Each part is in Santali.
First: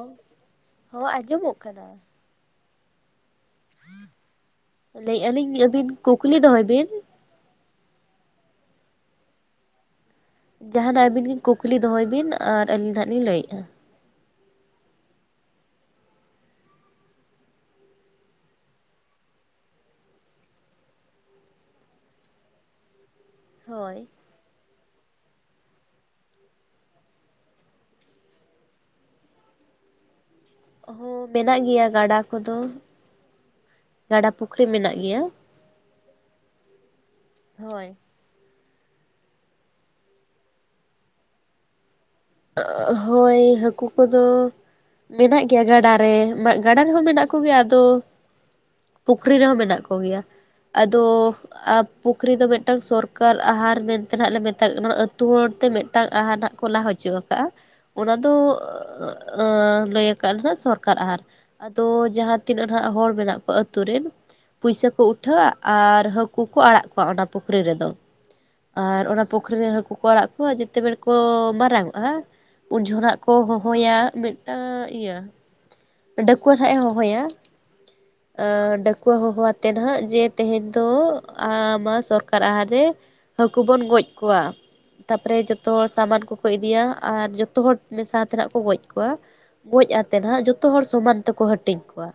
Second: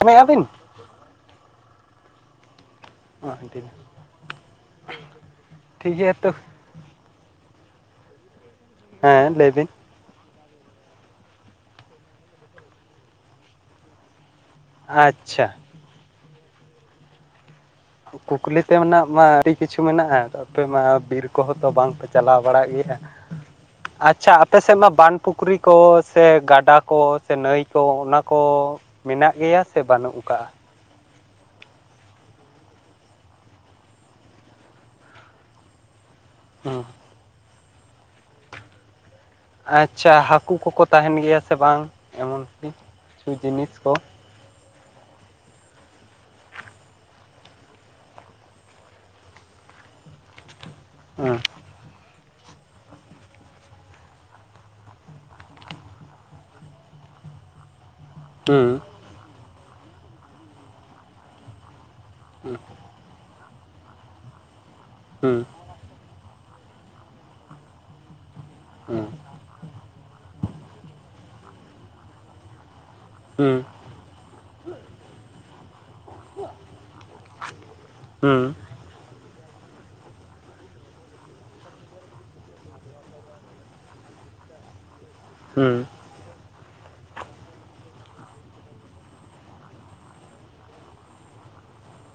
ᱮᱱᱮᱡ ᱟᱹᱵᱤᱱ᱾ ᱦᱚᱸ ᱟᱸᱡᱚᱢᱚᱜ ᱠᱟᱱᱟ᱾ ᱚᱸᱣᱟᱜ ᱤᱝᱠᱟᱹᱭ ᱢᱮ᱾ ᱞᱟᱹᱭᱮᱫ ᱟᱹᱞᱤᱧ ᱟᱹᱵᱤᱱ ᱴᱷᱤᱠ ᱜᱮᱭᱟ ᱛᱚ ᱠᱩᱠᱞᱤ ᱫᱚᱦᱚᱭ ᱵᱤᱱ ᱦᱮᱸ ᱞᱟᱹᱭ ᱵᱤᱱ᱾ ᱡᱟᱦᱟᱱᱟᱜ ᱟᱹᱵᱤᱱ ᱜᱮ ᱠᱩᱠᱞᱤ ᱫᱚᱦᱚᱭ ᱵᱤᱱ ᱟᱨ ᱟᱹᱞᱤᱧ ᱱᱟᱸᱦᱟᱜ ᱞᱤᱧ ᱞᱟᱹᱭᱮᱫᱼᱟ᱾ ᱟᱪᱪᱷᱟ᱾ ᱠᱩᱠᱞᱤ ᱛᱮ ᱢᱮᱱᱟᱜ ᱢᱟ ᱟᱹᱰᱤ ᱠᱤᱪᱷᱩ ᱢᱮᱱᱟᱜᱼᱟ, ᱟᱯᱮ ᱢᱟ ᱵᱤᱨ ᱠᱚᱦᱚᱸ ᱛᱚ ᱵᱟᱝᱯᱮ ᱪᱟᱞᱟᱣ ᱵᱟᱲᱟᱜ ᱜᱮᱭᱟ᱾ [inaudible] ᱟᱪᱪᱷᱟ᱾ ᱟᱯᱮᱥᱮᱫ ᱢᱟ ᱵᱟᱸᱫᱽ ᱯᱩᱠᱷᱨᱤ ᱠᱚ, ᱥᱮ ᱜᱟᱰᱟ ᱠᱚ, ᱥᱮ ᱱᱟᱹᱭ ᱠᱚ, ᱚᱱᱟ ᱠᱚᱼᱼ ᱢᱮᱱᱟᱜ ᱜᱮᱭᱟ ᱥᱮ ᱵᱟᱹᱱᱩᱜ ᱟᱠᱟᱜ-ᱟ? ᱦᱚᱸ ᱢᱮᱱᱟᱜ ᱜᱮᱭᱟ ᱜᱟᱰᱟ ᱠᱚᱫᱚ᱾ ᱜᱟᱰᱟ ᱯᱩᱠᱷᱨᱤ ᱢᱮᱱᱟᱜ ᱜᱮᱭᱟ᱾ ᱦᱟᱸ ᱦᱳᱭ᱾ ᱟᱪᱪᱷᱟ ᱦᱟᱹᱠᱩ ᱠᱚᱠᱚ ᱛᱟᱦᱮᱱ ᱜᱮᱭᱟ ᱥᱮ ᱵᱟᱝ? ᱮᱢᱚᱱ ᱠᱤ ᱠᱤᱪᱷᱩ ᱦᱳᱭ ᱡᱤᱱᱤᱥ ᱦᱟᱹᱠᱩ ᱠᱚ ᱠᱚᱫᱚᱻ ᱢᱮᱱᱟᱜ ᱜᱮᱭᱟ ᱜᱟᱰᱟ ᱨᱮᱻ ᱜᱟᱰᱟ ᱨᱮᱦᱚᱸ ᱢᱮᱱᱟᱜ ᱠᱚ ᱜᱮᱭᱟ ᱟᱫᱚᱼᱼ ᱯᱩᱠᱷᱨᱤ ᱨᱮᱦᱚᱸ ᱢᱮᱱᱟᱜ ᱠᱚ ᱜᱮᱭᱟ᱾ ᱟᱫᱚᱼᱼ ᱦᱩᱸ ᱯᱩᱠᱷᱨᱤ ᱫᱚ ᱢᱤᱫᱴᱟᱝ ᱥᱚᱨᱠᱟᱨ ᱟᱦᱟᱨ ᱢᱮᱱᱛᱮ ᱱᱟᱜ ᱞᱮ ᱢᱮᱛᱟᱜ ᱠᱟᱱᱟ ᱟᱹᱛᱩ ᱦᱚᱲ ᱛᱮ ᱢᱤᱫᱴᱟᱝ ᱟᱦᱟᱨ ᱱᱟᱜ ᱠᱚ ᱞᱟᱜ ᱦᱚᱪ ᱚᱪᱚᱜ ᱠᱟᱜᱼᱟ ᱚᱱᱟ ᱫᱚᱻ ᱦᱩᱸ ᱟᱸ ᱞᱟᱹᱭ ᱠᱟᱜ ᱞᱮᱱᱟ ᱥᱚᱨᱠᱟᱨ ᱟᱦᱟᱨ᱾ ᱟᱫᱚᱻ ᱡᱟᱦᱟᱸ ᱦᱩᱸ ᱛᱤᱱᱟᱹᱜ ᱱᱟᱦᱟᱜ ᱦᱚᱲ ᱢᱮᱱᱟᱜ ᱠᱚᱣᱟ ᱟᱹᱛᱩ ᱨᱮᱱ, ᱯᱩᱭᱥᱟᱹ ᱠᱚ ᱩᱴᱷᱟᱹᱣᱟ ᱦᱩᱸ ᱟᱨ ᱦᱟᱹᱠᱩ ᱠᱚ ᱟᱲᱟᱜ ᱠᱚᱣᱟ ᱚᱱᱟ ᱯᱩᱠᱷᱨᱤ ᱨᱮᱫᱚ᱾ ᱟᱨ ᱚᱱᱟ ᱯᱩᱠᱷᱨᱤ ᱨᱮᱱ ᱦᱟᱹᱠᱩ ᱠᱚ ᱟᱲᱟᱜ ᱠᱚᱣᱟ ᱡᱮᱛᱮ ᱵᱮᱲ ᱠᱚ ᱢᱟᱨᱟᱝ ᱚᱜᱼᱟ ᱩᱱ ᱡᱷᱚᱱᱟᱜ ᱠᱚ ᱦᱩᱸ ᱦᱚᱦᱚᱭᱟ ᱢᱤᱫᱴᱟᱝ ᱤᱭᱟᱹ ᱰᱟᱹᱠᱣᱟᱹ ᱱᱟᱸᱜ-ᱮ ᱦᱚᱦᱚᱭᱟ ᱦᱩᱸ ᱰᱟᱹᱠᱩᱣᱟᱹ ᱦᱚᱦᱚ ᱟᱛᱮᱫ ᱱᱟᱜ ᱡᱮ ᱛᱮᱦᱮᱧ ᱫᱚ ᱟ ᱢᱟ ᱥᱚᱨᱠᱟᱨ ᱟᱦᱟᱨ ᱨᱮ ᱦᱟᱹᱠᱩ ᱵᱚᱱ ᱜᱚᱡ ᱠᱚᱣᱟ᱾ ᱛᱟᱯᱚᱨᱮ ᱡᱚᱛᱚ ᱦᱩᱸ ᱦᱚᱲ ᱥᱟᱢᱟᱱ ᱠᱚ ᱠᱚ ᱤᱫᱤᱭᱟ ᱟᱨ ᱡᱚᱛᱚ ᱦᱚᱲ ᱢᱮᱥᱟ ᱛᱮᱱᱟᱜ ᱠᱚ ᱜᱚᱡ ᱠᱚᱣᱟ᱾ ᱜᱚᱡ ᱟᱛᱮ ᱱᱟᱦᱟᱜ ᱡᱚᱛᱚ ᱦᱚᱲ ᱥᱚᱢᱟᱱ ᱛᱮᱠᱚ ᱦᱟᱹᱴᱤᱧ ᱠᱚᱣᱟ᱾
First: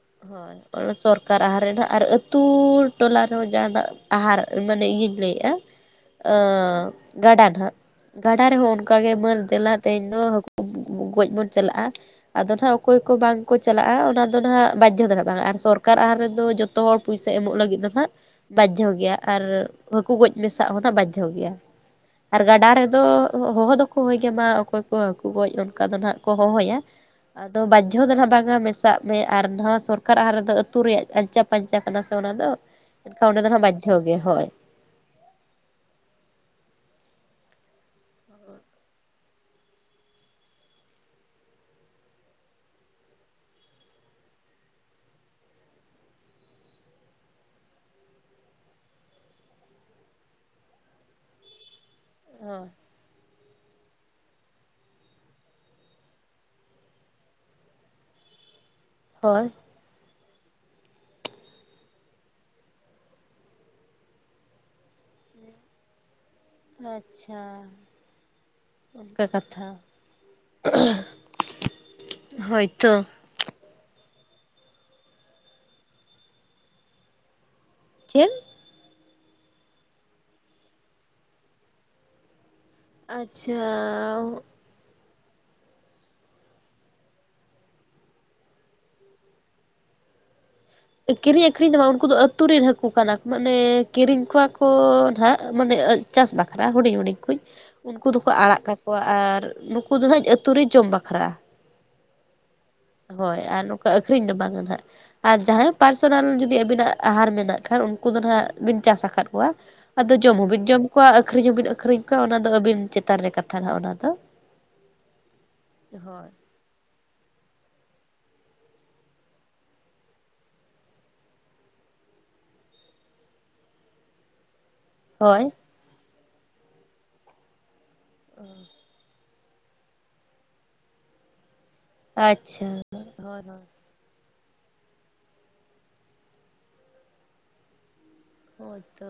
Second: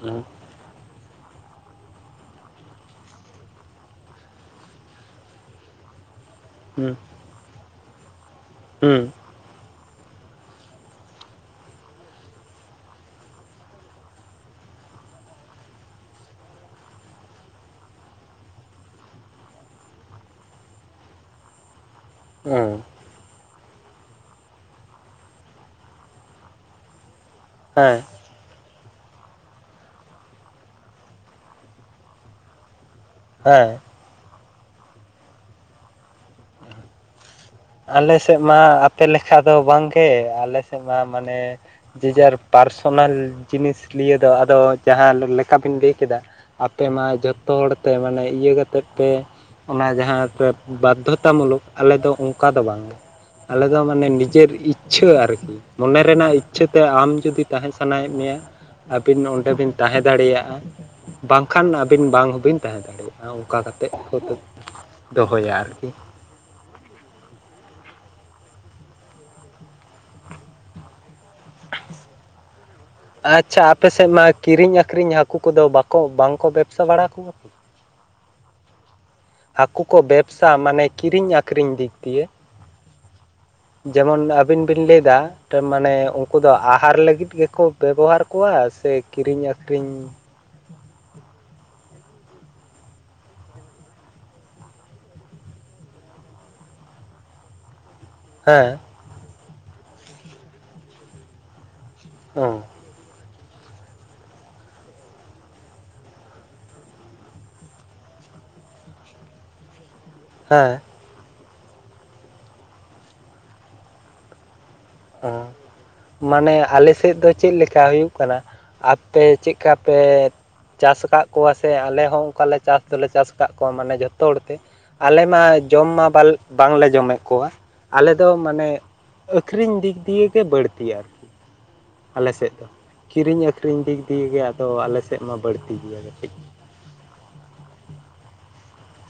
ᱦᱩᱸ ᱦᱳᱭ᱾ ᱚᱱᱟ ᱥᱚᱨᱠᱟᱨ ᱟᱦᱟᱨ ᱨᱮᱱᱟᱜ ᱟᱨ ᱟᱹᱛᱩ ᱴᱚᱞᱟ ᱨᱮᱦᱚᱸ ᱡᱟᱦᱟᱱᱟᱜ ᱟᱦᱟᱨ ᱢᱟᱱᱮ ᱤᱧᱤᱧ ᱞᱟᱹᱭᱮᱫᱼᱟ ᱟᱸᱻᱜᱟᱰᱟ ᱱᱟᱜ ᱨᱮᱦᱚᱸ ᱦᱩᱸ ᱚᱱᱠᱟᱜᱮ ᱢᱟᱹᱨ ᱫᱮᱞᱟ ᱛᱮᱦᱤᱧ ᱫᱚ ᱦᱟᱹᱠᱩ ᱜᱚᱡ ᱵᱚᱱ ᱪᱟᱞᱟᱜᱼᱟ, ᱟᱫᱚ ᱱᱟᱦᱟᱜ ᱚᱠᱚᱭ ᱠᱚ ᱵᱟᱝ ᱠᱚ ᱪᱟᱞᱟᱜᱼᱟᱚᱱᱟᱫᱚ ᱛᱮᱼᱼ ᱫᱚ ᱱᱟᱦᱟᱜ ᱵᱟᱫᱽᱫᱷᱚ ᱫᱚ ᱱᱟᱜ ᱵᱟᱝ ᱟᱨ ᱥᱚᱨᱠᱟᱨ ᱟᱦᱟᱨ ᱨᱮᱫᱚ ᱡᱚᱛᱚ ᱦᱚᱲ ᱯᱚᱭᱥᱟ ᱮᱢᱚᱜ ᱞᱟᱹᱜᱤᱫ ᱫᱚ ᱱᱟᱜ ᱵᱟᱫᱽᱫᱷᱚ ᱜᱮᱭᱟ ᱟᱨ ᱦᱟᱹᱠᱩ ᱜᱚᱡ ᱢᱮᱥᱟᱜ ᱦᱚᱸᱱᱟᱜ ᱵᱟᱫᱽᱫᱷᱚ ᱜᱮᱭᱟ᱾ ᱟᱨ ᱜᱟᱰᱟ ᱦᱩᱸ ᱨᱮᱫᱚ ᱦᱚᱦᱚ ᱫᱚᱠᱚ ᱦᱚᱦᱚᱭ ᱜᱮᱭᱟ ᱢᱟ ᱚᱠᱚᱭ ᱠᱚ ᱦᱟᱹᱠᱩ ᱜᱚᱡ ᱚᱱᱠᱟ ᱫᱚ ᱦᱟᱸᱜ ᱠᱚ ᱦᱚᱦᱚᱭᱟ᱾ ᱟᱫᱚ ᱦᱮᱸ ᱵᱟᱫᱽᱫᱷᱚ ᱫᱚ ᱱᱟᱜ ᱵᱟᱝ-ᱟ ᱢᱮᱼᱼ ᱢᱮ ᱟᱨ ᱱᱚᱣᱟ ᱥᱚᱨᱠᱟᱨ ᱟᱦᱟᱨ ᱨᱮᱫᱚ ᱟᱹᱛᱩ ᱨᱮᱭᱟᱜ ᱟᱧᱪᱟᱼᱯᱟᱧᱪᱟ ᱠᱟᱱᱟ ᱥᱮ ᱚᱱᱟᱫᱚ᱾ ᱪᱮᱫᱠᱟ ᱚᱰᱮ ᱫᱚ ᱦᱟᱸᱜ ᱦᱮᱸ ᱵᱟᱫᱽᱫᱷ ᱜᱮᱭᱟ ᱦᱚᱭ᱾ ᱟᱞᱮ ᱥᱮᱫ ᱢᱟ ᱟᱯᱮ ᱞᱮᱠᱟ ᱫᱚ ᱵᱟᱝᱜᱮ, ᱟᱞᱮ ᱥᱮᱫ ᱢᱟ ᱢᱟᱱᱮ ᱡᱮᱡᱟᱨ ᱯᱟᱨᱥᱚᱱᱟᱞ ᱡᱤᱱᱤᱥ ᱱᱤᱭᱟᱹ ᱫᱚ ᱟᱫᱚ ᱡᱟᱦᱟᱸ ᱞᱮᱠᱟᱵᱤᱱ ᱞᱟᱹᱭ ᱠᱮᱫᱟ ᱟᱯᱮ ᱢᱟ ᱡᱷᱚᱛᱚ ᱦᱚᱲᱛᱮ ᱢᱟᱱᱮ ᱤᱭᱟᱹ ᱠᱟᱛᱮᱫ ᱯᱮ ᱚᱱᱟ ᱡᱟᱦᱟᱸᱯᱮ ᱵᱟᱫᱽᱫᱷᱚᱛᱟ ᱢᱩᱞᱚᱠ ᱟᱞᱮ ᱫᱚ ᱚᱱᱠᱟ ᱫᱚ ᱵᱟᱝᱜᱮ᱾ ᱟᱞᱮ ᱫᱚ ᱢᱟᱱᱮ ᱱᱤᱡᱮᱨ ᱤᱪᱪᱷᱟᱹ ᱟᱨᱠᱤ᱾ ᱢᱚᱱᱮ ᱨᱮᱱᱟᱜ ᱤᱪᱪᱷᱟᱹ ᱛᱮ ᱟᱢ ᱡᱩᱫᱤ ᱛᱟᱦᱮᱸ ᱥᱟᱱᱟᱭᱮᱫ ᱢᱮᱭᱟ ᱟᱹᱵᱤᱱ ᱦᱳᱭ ᱚᱸᱰᱮ ᱵᱤᱱ ᱛᱟᱦᱮᱸ ᱫᱟᱲᱮᱭᱟᱜᱼᱟ, ᱵᱟᱝᱠᱷᱟᱱ ᱟᱹᱵᱤᱱ ᱵᱟᱝ ᱦᱚᱸᱵᱤᱱ ᱛᱟᱦᱮᱸ ᱫᱟᱲᱮᱭᱟᱜᱼᱟ ᱚᱱᱠᱟ ᱠᱟᱛᱮᱫ [inaudible] ᱫᱚᱦᱚᱭᱟ ᱟᱨᱠᱤ᱾ ᱟᱪᱪᱷᱟ᱾ ᱚᱱᱠᱟ ᱠᱟᱛᱷᱟ, ᱦᱳᱭᱛᱚ᱾ ᱟᱪᱪᱷᱟ ᱟᱯᱮ ᱥᱮᱫ ᱢᱟ ᱠᱤᱨᱤᱧ ᱟᱠᱷᱨᱤᱧ ᱦᱟᱹᱠᱩ ᱠᱚᱫᱚ ᱵᱟᱠᱚ ᱵᱟᱝᱠᱚ ᱵᱮᱵᱽᱥᱟ ᱵᱟᱲᱟ ᱠᱚᱣᱟ ᱠᱤ? ᱪᱮᱫ? ᱦᱟᱹᱠᱩ ᱠᱚ ᱵᱮᱵᱥᱟ ᱢᱟᱱᱮ ᱠᱤᱨᱤᱧ ᱟᱠᱷᱨᱤᱧ ᱫᱤᱠ ᱫᱤᱭᱟᱹ᱾ ᱟᱪᱪᱷᱟ᱾ ᱡᱮᱢᱚᱱ ᱟᱹᱵᱤᱱ ᱵᱤᱱ ᱞᱮᱭ ᱫᱟ ᱴᱟᱝ ᱢᱟᱱᱮ ᱩᱱᱠᱩ ᱫᱚ ᱟᱦᱟᱨ ᱞᱟᱹᱜᱤᱫ ᱜᱮᱠᱚ ᱵᱮᱵᱚᱦᱟᱨ ᱠᱚᱣᱟ ᱥᱮ ᱠᱤᱨᱤᱧ ᱟᱠᱷᱨᱤᱧ? ᱠᱤᱨᱤᱧ ᱟᱹᱠᱷᱨᱤᱧ ᱫᱚ ᱵᱟᱝ ᱩᱱᱠᱩ ᱫᱚ ᱟᱹᱛᱩ ᱨᱮᱱ ᱦᱟᱹᱠᱩ ᱠᱟᱱᱟᱠ ᱢᱟᱱᱮ ᱠᱤᱨᱤᱧ ᱠᱚᱣᱟ ᱠᱚ ᱱᱟᱦᱟᱜ ᱢᱟᱱᱮ ᱪᱟᱥ ᱵᱟᱠᱷᱨᱟ ᱦᱤᱲᱤᱧ ᱦᱩᱰᱤᱧ ᱠᱩᱧ᱾ ᱩᱱᱠᱩ ᱫᱚᱠᱚ ᱟᱲᱟᱜ ᱦᱮᱸ ᱠᱟᱠᱚᱣᱟ ᱟᱨ ᱱᱩᱠᱩ ᱫᱚ ᱦᱟᱸᱜ ᱟᱹᱛᱩ ᱨᱮ ᱡᱚᱢ ᱵᱟᱠᱷᱨᱟ᱾ ᱚ᱾ ᱦᱳᱭ ᱟᱨ ᱱᱚᱝᱠᱟ ᱟᱹᱠᱷᱨᱤᱧ ᱫᱚ ᱵᱟᱝᱟ ᱱᱟᱦᱟᱜ᱾ ᱟᱨ ᱡᱟᱦᱟᱸᱭ ᱯᱟᱨᱥᱚᱱᱟᱞ ᱡᱩᱫᱤ ᱟᱵᱤᱱᱟᱜ ᱟᱦᱟᱨ ᱢᱮᱱᱟᱜ ᱠᱷᱟᱱ ᱩᱱᱠᱩ ᱫᱚ ᱱᱟᱦᱟᱜ ᱵᱤᱱ ᱪᱟᱥ ᱟᱠᱟᱫ ᱠᱚᱣᱟ᱾ ᱟᱫᱚ ᱡᱚᱢ ᱦᱚᱸᱵᱤᱱ ᱦᱮᱸ ᱡᱚᱢ ᱠᱚᱣᱟ ᱟᱹᱷᱨᱤᱧ ᱦᱚᱸᱵᱤᱱ ᱟᱠᱷᱨᱤᱧ ᱠᱚᱣᱟ ᱚᱱᱟ ᱫᱚ ᱟᱹᱵᱤᱱ ᱪᱮᱛᱟᱱ ᱨᱮ ᱠᱟᱛᱷᱟ ᱱᱟᱦᱟᱜ ᱚᱱᱟ ᱫᱚ᱾ ᱚᱸ ᱦᱳᱭ ᱢᱟᱱᱮ ᱟᱞᱮ ᱥᱮ ᱥᱮᱫ ᱫᱚ ᱪᱮᱫ ᱞᱮᱠᱟ ᱦᱩᱭᱩᱜ ᱠᱟᱱᱟ, ᱟᱯᱮ ᱪᱮᱫᱠᱟ ᱯᱮ ᱪᱟᱥ ᱠᱟᱜ ᱠᱚᱣᱟ ᱥᱮ ᱟᱞᱮ ᱦᱚᱸ ᱚᱱᱠᱟᱞᱮ ᱪᱟᱥ ᱫᱚᱞᱮ ᱪᱟᱥ ᱠᱟᱜ ᱠᱚᱣᱟ ᱢᱟᱱᱮ ᱡᱷᱚᱛᱚ ᱦᱚᱲ ᱛᱮ᱾ ᱟᱞᱮ ᱢᱟ ᱦᱳᱭ ᱡᱚᱢ ᱢᱟ ᱵᱟᱞ ᱵᱟᱝᱞᱮ ᱡᱚᱢᱮᱫ ᱠᱚᱣᱟ, ᱟᱞᱮ ᱫᱚ ᱢᱟᱱᱮ ᱠᱷᱨᱤᱧ ᱫᱤᱠ ᱫᱤᱭᱮᱴᱟᱹ ᱜᱮ ᱵᱟᱹᱲᱛᱤ ᱟᱨ ᱟᱞᱮ ᱥᱮᱫ ᱫᱚ, ᱟᱪᱪᱷᱟ ᱦᱳᱭ ᱦᱳᱭ ᱠᱤᱨᱤᱧ ᱟᱹᱠᱷᱨᱤᱧ ᱫᱤᱠ ᱫᱤᱭᱮ ᱜᱮ ᱟᱫᱚ ᱟᱞᱮ ᱥᱮᱫ ᱢᱟ ᱵᱟᱹᱲᱛᱤ ᱜᱮᱭᱟ ᱠᱟᱹᱴᱤᱡ᱾ ᱦᱳᱭᱛᱳ᱾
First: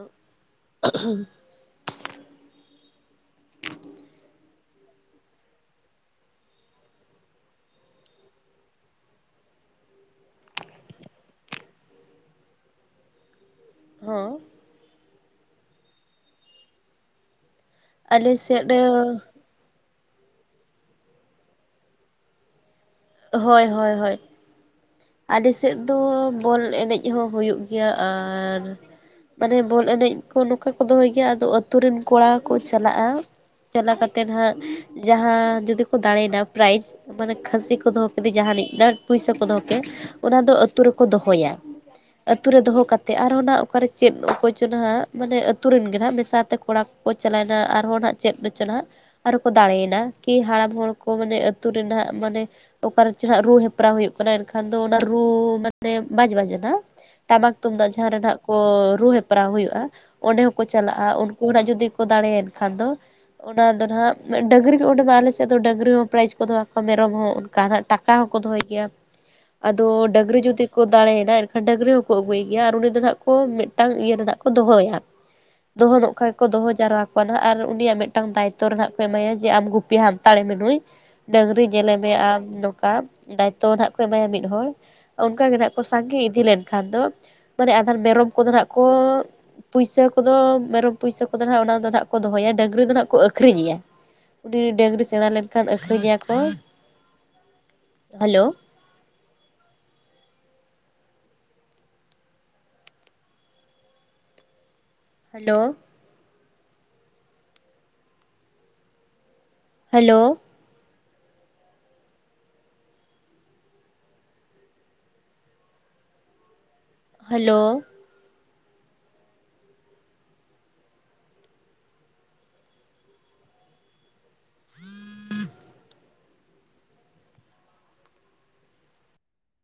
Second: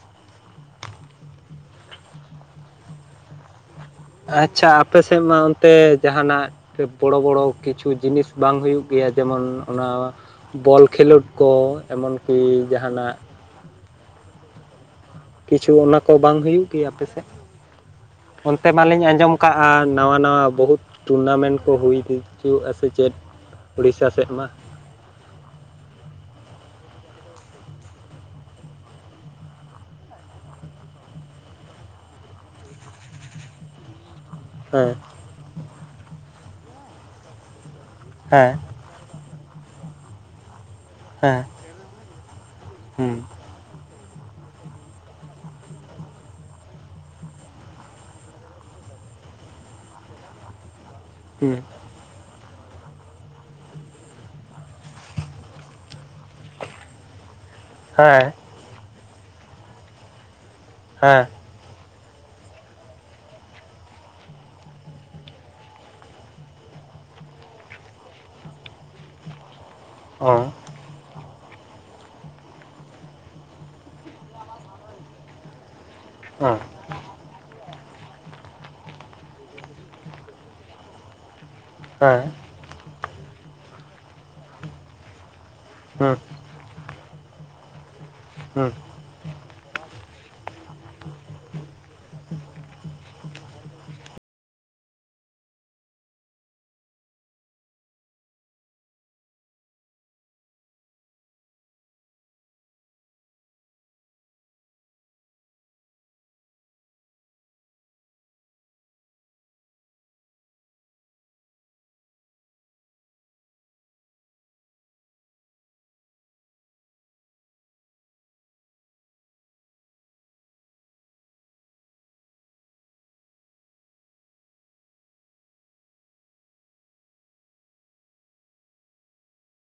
ᱟᱪᱪᱷᱟ ᱟᱯᱮ ᱥᱮᱫ ᱢᱟ ᱚᱱᱛᱮ ᱡᱟᱦᱟᱱᱟᱜ ᱯᱮ ᱵᱚᱲᱚ ᱵᱚᱲᱚ ᱠᱤᱪᱷᱩ ᱡᱤᱱᱤᱥ ᱵᱟᱝ ᱦᱩᱭᱩᱜ ᱜᱮᱭᱟ ᱡᱮᱢᱚᱱ ᱚᱱᱟ ᱵᱚᱞ ᱠᱷᱮᱞᱳᱰ ᱠᱚ ᱮᱢᱚᱱᱠᱤ ᱡᱟᱦᱟᱱᱟᱜ ᱦᱚᱸ᱾ ᱠᱤᱪᱷᱩ ᱚᱱᱟ ᱠᱚ ᱵᱟᱝ ᱦᱩᱭᱩᱜ ᱜᱮᱭᱟ ᱟᱯᱮ ᱥᱮᱫ? ᱟᱞᱮ ᱚᱱᱛᱮ ᱥᱮᱫ ᱢᱟᱞᱤᱧ ᱟᱸᱡᱚᱢ ᱠᱟᱜᱼᱟ ᱱᱟᱣᱟ ᱱᱟᱣᱟ ᱵᱚᱦᱩᱛ ᱴᱩᱨᱱᱟᱢᱮᱱᱴ ᱠᱚ ᱦᱩᱭ ᱫᱤᱡᱩᱜᱼᱟ ᱥᱮ ᱪᱮᱫ? ᱦᱳᱭ ᱦᱳᱭ ᱩᱲᱤᱥᱥᱟ ᱦᱳᱭ᱾ ᱥᱮᱫ ᱢᱟ ᱟᱞᱮ ᱥᱮᱫ ᱫᱚ ᱵᱚᱞ ᱮᱱᱮᱡ ᱦᱚᱸ ᱦᱩᱭᱩᱜ ᱜᱮᱭᱟ ᱟᱨ ᱢᱟᱱᱮ ᱵᱚᱞ ᱮᱱᱮᱡ ᱠᱚ ᱱᱚᱠᱟ ᱠᱚ ᱫᱚᱦᱚᱭ ᱜᱮᱭᱟ ᱟᱫᱚ ᱟᱹᱛᱩ ᱨᱮᱱ ᱠᱚᱲᱟ ᱠᱚ ᱪᱟᱞᱟᱜᱼᱟ᱾ ᱪᱟᱞᱟ ᱠᱟᱛᱮᱫ ᱦᱟᱸᱜ ᱦᱟᱸ᱾ ᱡᱟᱦᱟᱸ ᱡᱩᱫᱤ ᱠᱚ ᱫᱟᱲᱮᱭᱱᱟ ᱯᱨᱟᱭᱤᱡ ᱢᱟᱱᱮ ᱠᱷᱟᱹᱥᱤ ᱠᱚ ᱫᱚᱦᱚ ᱠᱮᱫᱮ ᱦᱮᱸ ᱡᱟᱦᱟᱱᱤᱡ ᱱᱟ ᱯᱩᱭᱥᱟ ᱠᱚ ᱫᱚᱦᱚ ᱠᱮᱫᱟ ᱠᱮ ᱚᱱᱟ ᱫᱚ ᱟᱹᱛᱩ ᱨᱮᱠᱚ ᱦᱮᱸ ᱫᱚᱦᱚᱭᱟ, ᱟᱹᱛᱩ ᱨᱮ ᱫᱚᱦᱚ ᱠᱟᱛᱮ ᱦᱩᱸ ᱟᱨᱦᱚᱸ ᱱᱟᱜ ᱚᱠᱟᱨᱮ ᱪᱮᱫ ᱚᱠᱚᱭᱪᱚ ᱱᱟᱦᱟᱜ ᱢᱟᱱᱮ ᱟᱛᱩ ᱨᱮᱱ ᱜᱮ ᱱᱟᱦᱟᱜ ᱢᱮᱥᱟ ᱛᱮ ᱠᱚᱲᱟ ᱠᱚᱠᱚ ᱪᱟᱞᱟᱣᱮᱱᱟ ᱟᱨᱦᱚᱸ ᱱᱟᱜ ᱪᱮᱫ ᱚᱪᱚ ᱱᱟᱦᱟᱜ, ᱟᱨ ᱦᱚᱸ ᱠᱚ ᱫᱟᱲᱮᱭᱮᱱᱟ ᱠᱤ ᱦᱟᱲᱟᱢ ᱦᱚᱲ ᱠᱚ ᱢᱟᱱᱮ ᱦᱩᱸ ᱟᱹᱛᱩ ᱨᱮ ᱱᱟᱦᱟᱜ ᱢᱟᱱᱮ ᱚᱠᱟᱨᱮ ᱪᱚ ᱦᱟᱸᱜ ᱨᱩ ᱦᱮᱯᱨᱟᱣ ᱦᱩᱭᱩᱜ ᱠᱟᱱᱟ ᱮᱱ ᱠᱷᱟᱱ ᱫᱚ ᱚᱱᱟ ᱨᱩ ᱢᱟᱱᱮ ᱵᱟᱡ ᱵᱟᱡᱱᱟ, ᱴᱟᱢᱟᱠ ᱛᱩᱢᱫᱟᱜ ᱡᱟᱦᱟᱸᱨᱮ ᱦᱮᱸ ᱱᱟᱦᱟᱜ ᱠᱚ ᱨᱩ ᱦᱮᱯᱨᱟᱣ ᱦᱩᱭᱩᱜᱼᱟ, ᱚᱸᱰᱮ ᱦᱚᱸ ᱠᱚ ᱪᱟᱞᱟᱜᱼᱟ ᱦᱮᱸ ᱩᱱᱠᱩ ᱦᱚᱸ ᱱᱟᱜ ᱡᱩᱫᱤ ᱠᱚ ᱫᱟᱲᱮᱭᱮᱱ ᱠᱷᱟᱱ ᱫᱚ ᱚᱱᱟ ᱫᱚ ᱱᱟᱦᱟᱜ ᱰᱟᱹᱝᱨᱤ ᱠᱚ ᱚᱸᱰᱮ ᱢᱟ ᱟᱞᱮ ᱥᱮᱫ ᱫᱚ ᱰᱟᱹᱝᱨᱤ ᱦᱚᱸ ᱯᱨᱟᱭᱤᱡ ᱠᱚ ᱫᱚᱦᱚ ᱠᱚᱣᱟ ᱢᱮᱨᱚᱢ ᱦᱚᱸ ᱚᱱᱠᱟ ᱦᱟᱸᱜ, ᱴᱟᱠᱟ ᱦᱚᱸᱠᱚ ᱫᱚᱦᱚᱭ ᱜᱮᱭᱟ, ᱟᱫᱚ ᱚ ᱰᱟᱹᱝᱨᱤ ᱡᱩᱫᱤ ᱠᱚ ᱫᱟᱲᱮᱭᱱᱟ ᱮᱱᱠᱷᱟᱱ ᱰᱟᱹᱝᱨᱤ ᱦᱚᱸᱠᱚ ᱟᱹᱜᱩᱭᱮ ᱜᱮᱭᱟ ᱟᱨ ᱩᱱᱤ ᱫᱚ ᱱᱟᱦᱟᱜ ᱠᱚ ᱢᱤᱫᱴᱟᱝ ᱤᱭᱟᱹ ᱨᱮ ᱱᱟᱦᱟᱜ ᱠᱚ ᱫᱚᱦᱚᱭᱟ᱾ ᱫᱚᱦᱚ ᱱᱚᱜ ᱠᱷᱟᱡ ᱠᱚ ᱚ ᱫᱚᱦᱚ ᱡᱟᱨᱣᱭᱟ, ᱟᱨ ᱩᱱᱤᱭᱟᱜ ᱢᱤᱫᱴᱟᱝ ᱫᱟᱭᱤᱛᱚᱨ ᱦᱮᱱᱟᱜ ᱠᱚ ᱮᱢᱟᱭᱟ ᱡᱮ ᱟᱢ ᱜᱩᱯᱤ ᱦᱟᱱᱛᱟᱲᱮᱢᱮ ᱱᱩᱭ ᱾ ᱰᱟᱹᱝᱨᱤ ᱧᱮᱞᱮ ᱢᱮ ᱦᱮᱸ ᱟᱢ ᱱᱚᱝᱠᱟ ᱫᱟᱭᱤᱛᱛᱚ ᱱᱟᱜ ᱠᱚ ᱮᱢᱟᱭᱟ ᱢᱤᱫ ᱦᱚᱲ ᱚᱱᱠᱟ ᱜᱮ ᱱᱟᱜ ᱦᱩᱸ ᱥᱟᱸᱜᱮ ᱤᱫᱤ ᱞᱮᱱ ᱠᱷᱟᱱ ᱫᱚ ᱢᱟᱱᱮ ᱟᱫᱷᱟᱱ ᱢᱮᱨᱚᱢ ᱠᱚ ᱫᱚ ᱦᱩᱸ ᱱᱟᱜ ᱠᱚ ᱯᱩᱭᱥᱟᱹ ᱠᱚ ᱫᱚ ᱢᱮᱨᱚᱢ ᱯᱩᱭᱥᱟᱹ ᱠᱚ ᱫᱚ ᱱᱟᱜ ᱚᱱᱟ ᱫᱚ ᱱᱟᱜ ᱠᱚ ᱫᱚᱦᱚᱭᱟ ᱰᱟᱹᱝᱨᱤ ᱫᱚ ᱱᱟᱜ ᱠᱚ ᱟᱹᱠᱷᱨᱤᱧᱮᱭᱟ ᱾ ᱩᱱᱤ ᱰᱟᱹᱝᱨᱤ ᱥᱮᱬᱟ ᱞᱮᱱ ᱠᱷᱟᱱ ᱟᱹᱠᱷᱨᱤᱧᱮᱭᱟ ᱠᱚ, ᱦᱮᱞᱳ ᱦᱮᱞᱳ, ᱦᱮᱞᱳ, ᱦᱮᱞᱳ,